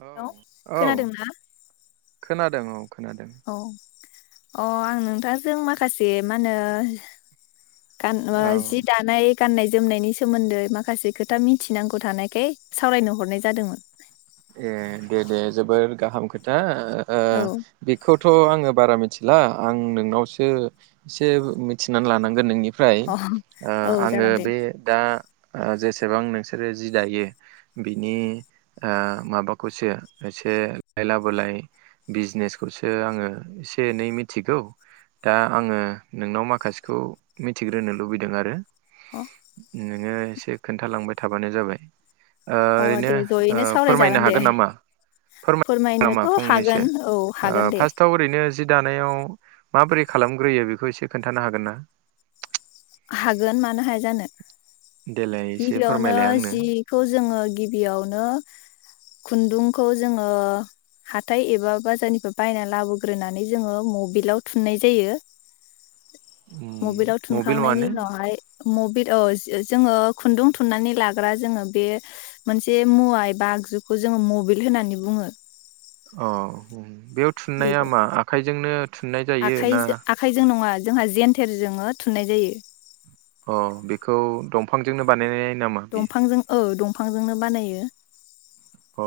औ हेलौ औ खोनादोंना? खोनादों औ। खोनादों। औ अ आं नोंथांजों माखासे मा होनो? गान जि औ दानाय। गाननाय जोमनायनि सोमोन्दै माखासे खोथा मिथिनांगौ थानायखाय सावरायनो हरनाय जादोंमोन। ए दे दे जोबोर गाहाम खोथा। ओ औ बेखौ। थ आङो बारा मिथिला आं नोंनावसो एसे मिथिनानै लानांगोन नोंनि फ्राय अ ओ औ आङो जागोन दे बे दा। ओ जेसेबां नोंसोरो जि दायो बिनि ओ माबाखौसो एसे लायलाबोलाय बिजिनेसखौसो आङो एसे एनै मिथिगौ दा आङो नोंनाव माखासेखौ मिथिग्रोनो लुबैदों आरो। अ [inaudible] नोङो एसे खोन्थालांबाय थाबानो जाबाय। ओ अ ओरैनो दे ओ जयैनो फोरमायनो सावरायजागोन दे हागोन नामा फोरमायनो नामा फोरमायनोथ' फंनैसो हागोन औ ओ हागोन दे फार्स्टआव ओरैनो जि दानायाव माबोरै खालामग्रोयो बेखौ एसे खोन्थानो हागोन ना? हागोन मानो हाया जानो। देलाय एसे गिबियावनो फोरमायलाय आंनो जिखौ जोङो बेयावनो खुन्दुंखौ जोङो हाथाय एबा बाजारनिफ्राय बायना लाबोग्रोनानै जोङो मबिलाव थुननाय जायो। उम मबिलाव मबिल थुनखांनायनि माने उनावहाय मबिल [unintelligible] जोङो। खुन्दुं थुननानै लाग्रा जोङो बे मोनसे मुवा एबा आगजुखौ जोङो मबिल होननानै बुङो अ उम बेयाव थुननाया बेखौ मा आखाइजोंनो थुननाय जायो ना आखाइजों आखाइजों नङा जोंहा जेेनथेर जोङो थुननाय जायो अ बेखौ दंफांजोंनो बानायनाय नामा बियो दंफांजों ओ दंफां फांजोंनो बानायो औ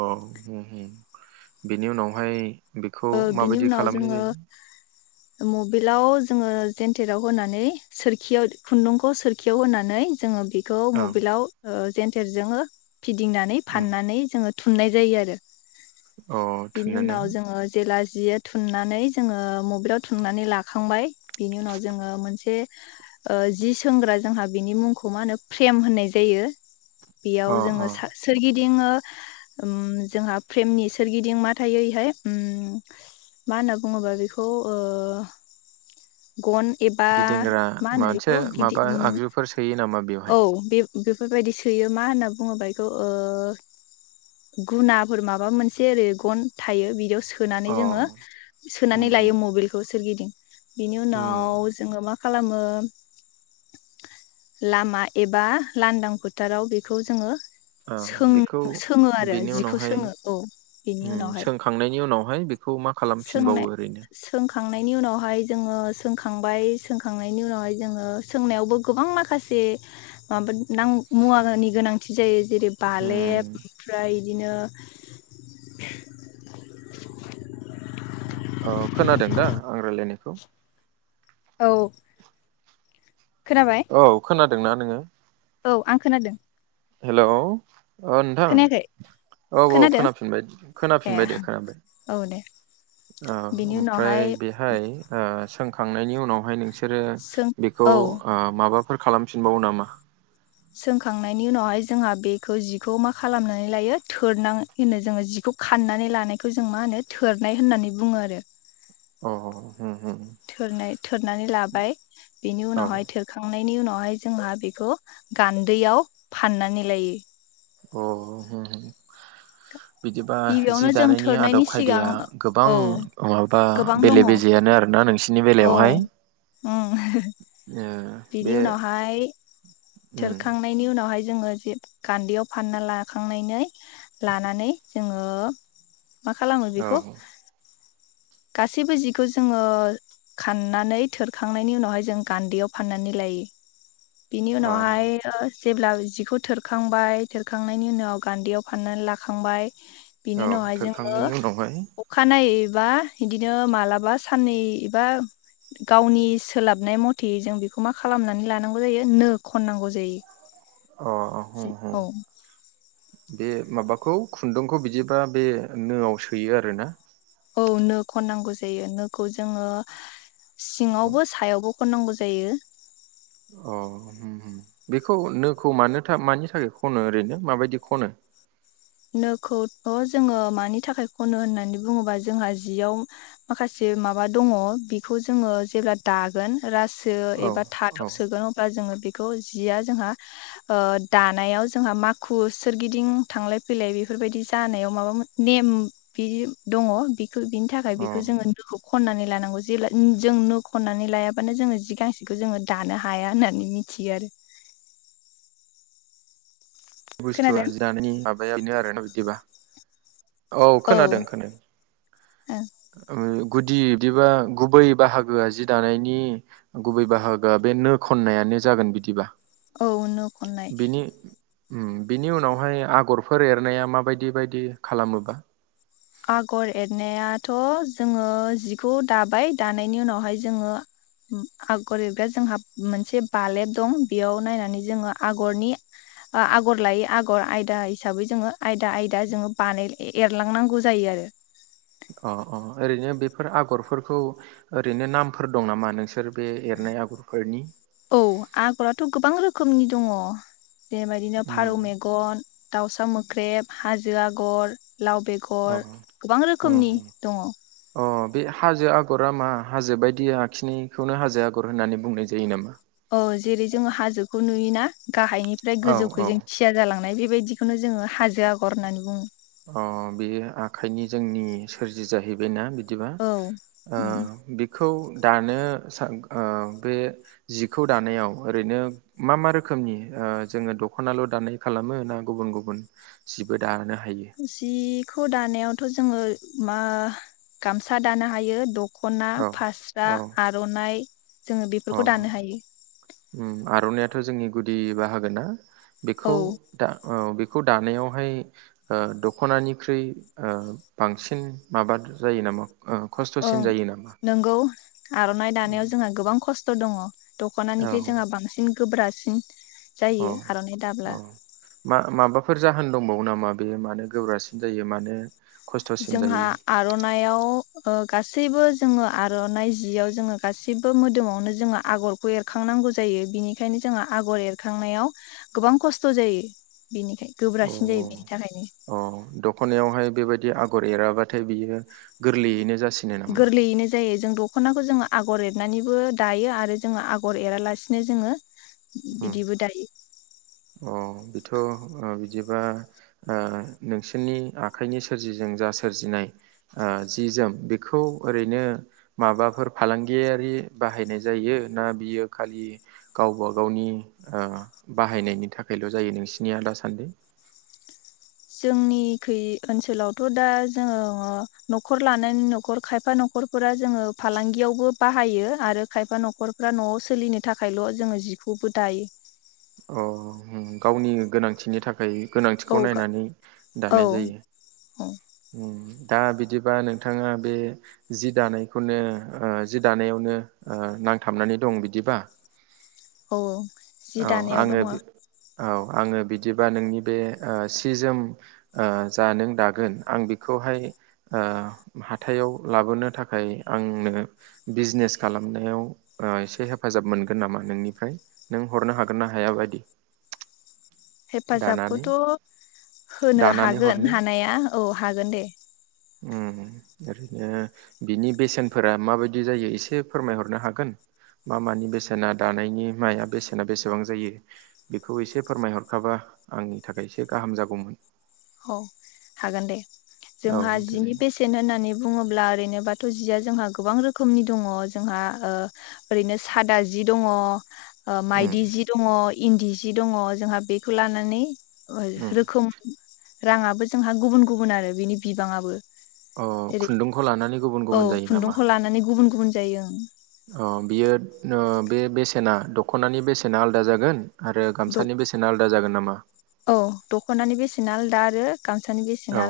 बेनि उनावहाय बेखौ बिनि माबायदि उनाव खालामनाय जोङो जायो मबिलाव जोङो जेेनथेराव होनानै सोरखियाव खुन्दुंखौ सोरखियाव होनानै जोङो खौ औ मबिलाव ओ जेनथेरजों फिदिंनानै उम फाननानै जोङो थुननाय जायो आरो अ बिनि थोनोना उनाव जोङो जेला जिआ थुननानै जोङो मबिलाव थुननानै लाखांबाय बिनि उनाव जोङो मोनसे जि सोंग्रा जोंहा बिनि मुंखौ मा होनो फ्रेम होननाय जायो। बेयाव अ जोङो अ सा सोरगि दिं ओ उम जोंहा फ्रेमनि सोरगिदिं मा थायो इहाय उम मा होनना बुङोबा बेखौ ओ गन एबा गिदिंग्रा मा होनो मोनसे बेखौ गिदि माबा उम आगजुफोर सोयो नामा बेवहाय? औ बे बेफोरबायदि सोयो मा होनना बुङोबा एखौ ओ गुनाफोर माबा मोनसे ओरै गन थायो बिदियाव सोनानै अ जोङो सोनानै उम लायो उम मबिलखौ सोरगिदिं। बिनि उनाव उम जोङो मा खालामो लामा एबा लांदां फोथाराव बेखौ जोङो ओ सों बेखौ सोङो आरो बेनि जिखौ उनावहाय सोङो औ बेनि उनावहाय। हाय बे खौ मा खालामफिनबावो ओरैनो। खांनायनि उनावहाय जोङो सोंखांबाय सोंखांनायनि उनावहाय जोङो सोंनायावबो गोबां माखासे माबा मुवानि गोनांथि जायो। जेरै बालेब उम ओमफ्राय बिदिनो अ खोनादों दा आं रायलायनायखौ। औ खोनाबाय औ खोना दोंना नोङो। औ आं खोनादों। हेलौ। अ नोंथां खोनायाखै औ- औ खोनादों खोनाफिनबाय ए खोनाफिनबाय दे खोनाबाय औ दे ओ बिनि ओमफ्राय उनावहाय बेहाय ओ सोंखांनायनि उनावहाय नों सोरो सों बेखौ औ माबा फोर खालामफिनबावो नामा। सोंखांनायनि उनावहाय जोंहा बेखौ जिखौ मा खालामनानै लायो थोरनां होनो जोङो जिखौ खाननानै लानायखौ जों मा होनो थोरनाय होननानै बुङो आरो। अ। उम उम थोरनाय थोरनानै लाबाय बिनि औ उनावहाय थोरखांनाय नि उनावहाय जोंहा बेखौ गान्दैयाव फाननानै लायो। अ [unintelligible] बिदिबा जि गिबियावनो जों दानायनि थोरनायनि आदब सिगां खायदाया गोबां औ माबा गोबां दङ बेले औ बेजेयानो आरोना नोंसि बिनि बेलायावहाय उम ओ बिनि बे उनावहाय उम थोरखांनायनि उनाव यावहाय जोङो गान्दैयाव फानना लाखांनानै लानानै जोङो मा खालामो औ बेखौ गासैबो जिखौ जोङो खाननानै थोरखांनायनि उनावहाय जों गान्दैयाव फाननानै लायो। बिनि औ उनावहाय ओ जेब्ला जिखौ थोरखांबाय थोरखांनायनि उनाव गान्दैयाव फाननानै लाखांबाय बिनि औ उनावहाय जोङो थोरखांनायनि उनावहाय अखानायै बा। बिदिनो मालाबा साननै एबा गावनि सोलाबनाय मथे जों बेखौ मा खालामनानै लानांगौ जायो नो खननांगौ जायो। अ अ होम होम। औ बे माबाखौ खुन्दुंखौ बिदिबा बे नोआव सोयो आरोना? औ नो खननांगौ जायो नोखौ जोङो सिङावबो सायावबो खननांगौ जायो। अ होम होम बेखौ नोखौ मानो थां मानि थाखाय खनो ओरैनो माबायदि खनो? नोखौथ' जोङो मानि थाखाय खनो होननानै बुङोबा जोंहा जियाव माखासे माबा दङ बेखौ जोङो जेब्ला दागोन राज जो औ एबा थादाव औ सोगोन अब्ला जोङो बेखौ जिया जोंहा ओ दानायाव जोंहा माखु सोरगिदिं थांलाय फैलाय बेफोरबायदि जानायाव माबा नेम बिदि दङ। बेखौ बिनि थाखाय औ बेखौ जोङो नोखौ खननानै लानांगौ जे जों नो खननानै लायाबानो जोङो जि गांसेखौ जोङो दानो हाया होननानै मिथियो आरो। बुस्थुआ खोनादों जि दानायनि माबाया बिनो आरोना बिदिबा। औ खोनादों खोनादों। ओ आ। गुदि बिदिबा गुबै बाहागोआ जि दानायनि गुबै बाहागोआ बे नो खन्नायानो जागोन बिदिबा। औ नो खननाय। ओम बिनि उनावहाय आगरफोर एरनाया माबायदि बायदि खालामोबा? आगर एरनायाथ' जोङो जिखौ दाबाय दानायनि उनावहाय जोङो ओम आगर एरगाया जोंहा मोनसे बालेब दं। बेयाव नायनानै जोङो आगरनि ओ आगर लायै आगर आयदा हिसाबै जोङो आयदा आयदा जोङो बानाय एरलांनांगौ। जायो आरो। अ अ ओरैनो बेफोर आगरफोरखौ ओरैनो नामफोर दं नामा नोंसोर बे एरनाय आगरफोरनि? औ आगराथ' गोबां रोखोमनि दङ। बेबायदिनो फारौ उम मेगन दाउसा मोख्रेब, हाजो आगर लाव अ बेगर गोबां उम रोखोमनि दङ। अ बे हाजो आगरा मा हाजो बायदि आखिनायखौनो हाजो आगर होननानै बुंनाय जायो नामा? औ जेरै जोङो हाजोखौ नुयोना गाहायनिफ्राय औ औ गोजौखैजों थिया जालांनाय बे बेबायदिखौनो जोङो हाजो आगर होननानै बुङो। अ बे आखाइनि जोंनि सोरजि जाहैबायना बि बिदिबा औ ओ उम बेखौ दानो सा ओ बे जिखौ दानायाव ओरैनो मा मा रोखोमनि ओ जोङो दख'नाल' दानाय खालामो ना गुबुन गुबुन जिबो दानो हायो? जिखौ दानायावथ' जोङो मा गामसा दानो हायो द ख'ना औ फास्रा औ आर'नाइ जोङो बेफोरखौ दानो हायो रनायाथ' जोंनि गुदि बाहागोना ना औ बेखौ दा औ बे खौ दानायावहाय ओ दख'नानिख्रुइ ओ बांसिन माबा जायो नामा? ओ ओं खस्थ'सिन जायो नामा? नोंगौ आर'नाइ दानायाव जोंहा गोबां खस थ' दङ दख'नानिखै औ जोंहा बांसिन गोब्रासिन औ जायो आर'नाइ औ दाब्ला मा माबाफोर जाहोन दंबावो नामा बेयो मानो गोब्रासिन जायो मानो? खस्थ'सिन जोंहा जायो आर'नाइआव ओ गासैबो जोङो आर'नाइ जियाव जोङो गासिबो मोदोमावनो जोङो आगरखौ एरखांनांगौ जायो बिनिखायनो जोङो आगर एरखांनायाव गोबां खस्थ' जायो। बेनिखाय अ गोब्रासिन जायो बेनि थाखायनो अ औ दख'नायावहाय बेबायदि आ गर एराबाथाय बियो गोरलैयैनो जाथ गोरलैयैनो जायो जों द खनाखौ जोङो आगर एरनानैबो दायो आरो जोङो आगर एरालासिनो जोङो उम बिदिबो दायो। अ बेथ'ओ बिदिबा ओ नोंसोरनि आखाइनि सोरजिजों जा सोरजिनाय ओ जि जोम बेखौ ओरैनो माबाफोर फालांगियारि बाहायनाय जायो ना बियो खालि गावबा गावनि ओ बाहायनायनि नि थाखायल' जायो नोंसिनिया दासान्दि जोंनि खै ओनसोलावथ' दा जोङो न'खर लानायनि न'खर खायफा न'खरफोरा जोङो फालांगियावबो बाहायो आरो खायफा न'खरफ्रा न'आव सोलिनो थाखायल' जोङो जिखौबो दायो। अ उम गावनि गोनांथिनि था थाखाय औ गोनांथिखौ नायनानै औ दानाय औ जायो। दा बिदिबा नोंथाङा बे जि दानायखौनो ओ जि दानायावनो ओ नांथाबनानै दं बिदिबा? औ औ औ आङो औ आङो बिदिबा नोंनि बे ओ सि जोम ओ जा नों दागोन आं बेखौहाय ओ हाथायाव लाबोनो थाखाय आंनो बिजनेस खालामनायाव ओ एसे हेफाजाब मोनगोन नामा नोंनिफ्राय? नों हरनो हागोन ना हाया बायदि? दानानै हेफाजाबखौथ' होनो दानानै हागोन हरनो हानाया। औ हागोन दे। उम ओरैनो बिनि बेसेनफोरा माबायदि जायो एसे फोरमायहरनो हागोन मा मानि बेसेना दानायनि माया बेसेना बेसेबां जायो बेखौ एसे फोरमायहरखाबा आंनि थाखाय एसे गाहाम जागौमोन। औ हागोनदे। औ जोंहा जिनि देलाय बेसेन होननानै बुङोब्ला ओरैनो बाथो जिया जोंहा गोबां रोखोमनि दङ जोंहा ओ ओरैनो सादा जि दङ। ओ उम माइदि जि दङ। इन्दि सि दङ जोंहा बेखौ लानानै ओइ उम रोखोम राङाबो जोंहा गुबुन गुबुन आरो बेनि बिबांआबो अ खुन्दुंखौ लानानै गुबुन औ गुबुन जायो नामा? खुन्दुंखौ लानानै गुबुन गुबुन जायो ओ। अ बियो ओ बे बेसेना दख'नानि बेसेना आलादा जागोन। आरो द गामसानि बेसेना आलादा जागोन नामा? औ दख'नानि बेसेना आलदा रो औ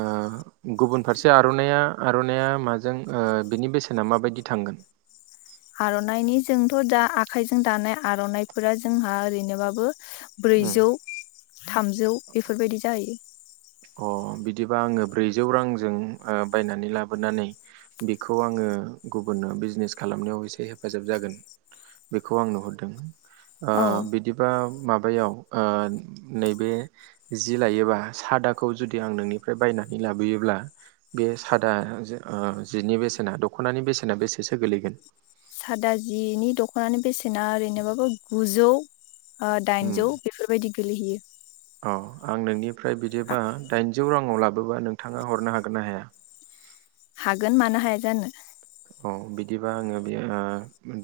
ओ गुबुन फारसे आर'नाइया आर'नाइया माजों ओ बिनि बेसेना माबायदि थांगोन? आर'नाइनि जोंथ' दा आखाइजों दानाय आर'नाइफोरा जोंहा ओरैनोबाबो उम ब्रैजौ थामजौ बेफोरबायदि जायो। अ बिदिबा आङो ब्रैजौ रांजों बायनानै लाबोनानै बेखौ आङो गुबुननो बिजनेस खालामनायाव एसे हेफाजाब जागोन बेखौ आं नुहरदों। ओ औ बिदिबा माबा बैयाव ओ नैबे जि लायोला सादा खौ जुदि आं नोंनिफ्राय बायनानै लाबोयोब्ला बे सादा जिनि बेसेना दख'नानि बेसेना बेसेसो गोलैगोन सादा जिनि दख'नानि बेसेना ओरैनोबाबो गुजौ ओ उम दाइनजौ बेफोरबायदि गोलैहोयो अ आं नोंनि फ्राय बिदिबा दाइनजौ राङआव लाब बोबा नोंथाङा हरनो हागोन ना हाया हागोन मानो हाया जानो अ बिदिबा आङो बे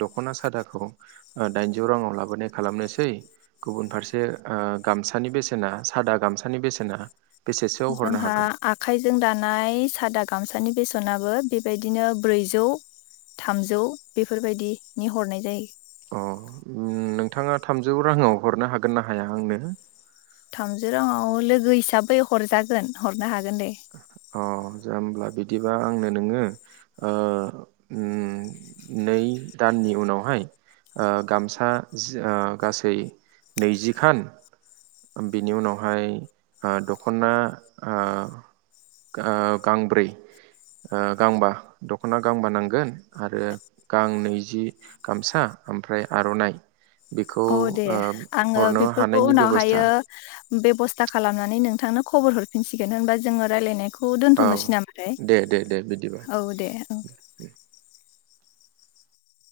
दख'ना सादाखौ दाइनजौ राङाव लाबोनाय खालामनोसै गुबुन फारसे ओ गामसानि बेसेना सादा गामसानि बेसेना बेसेसोआव हरनो जोंहा हागोन आखाइजों दानाय सादा गामसा नि बेसनाबो बेबायदिनो ब्रैजौ थामजौ बेफोरबायदिनि हरनाय जायो अ उ नोंथाङा थामजौ राङाव हरनो हागोन ना हाया आंनो थामजौ रांआव लोगो हिसाबै हरजागोन हरनो हागोन दे अ होमब्ला बिदिबा आंनो नोङो ओ उ नै दाननि उनावहाय ओ गामसा ओ गासै नैजिखान बिनि उनावहाय आ दख'ना आ गांब्रै ओ गांबा दख'ना गांबा नांगोन आरो गां नैजि गामसा ओमफ्राय आर'नाइ। बेखौ औ दे ओ आङो हरनो बेफोरखौ हानायनि उनावहाय। बेब'स्था एयो। बेब'स्था खालामनानै नोंथांनो खबर हरफिनसिगोन होनबा जोङो रायलायनायखौ। औ दोन्थ'नोसै नामाथाय दे दे दे बिदिबा औ दे औ।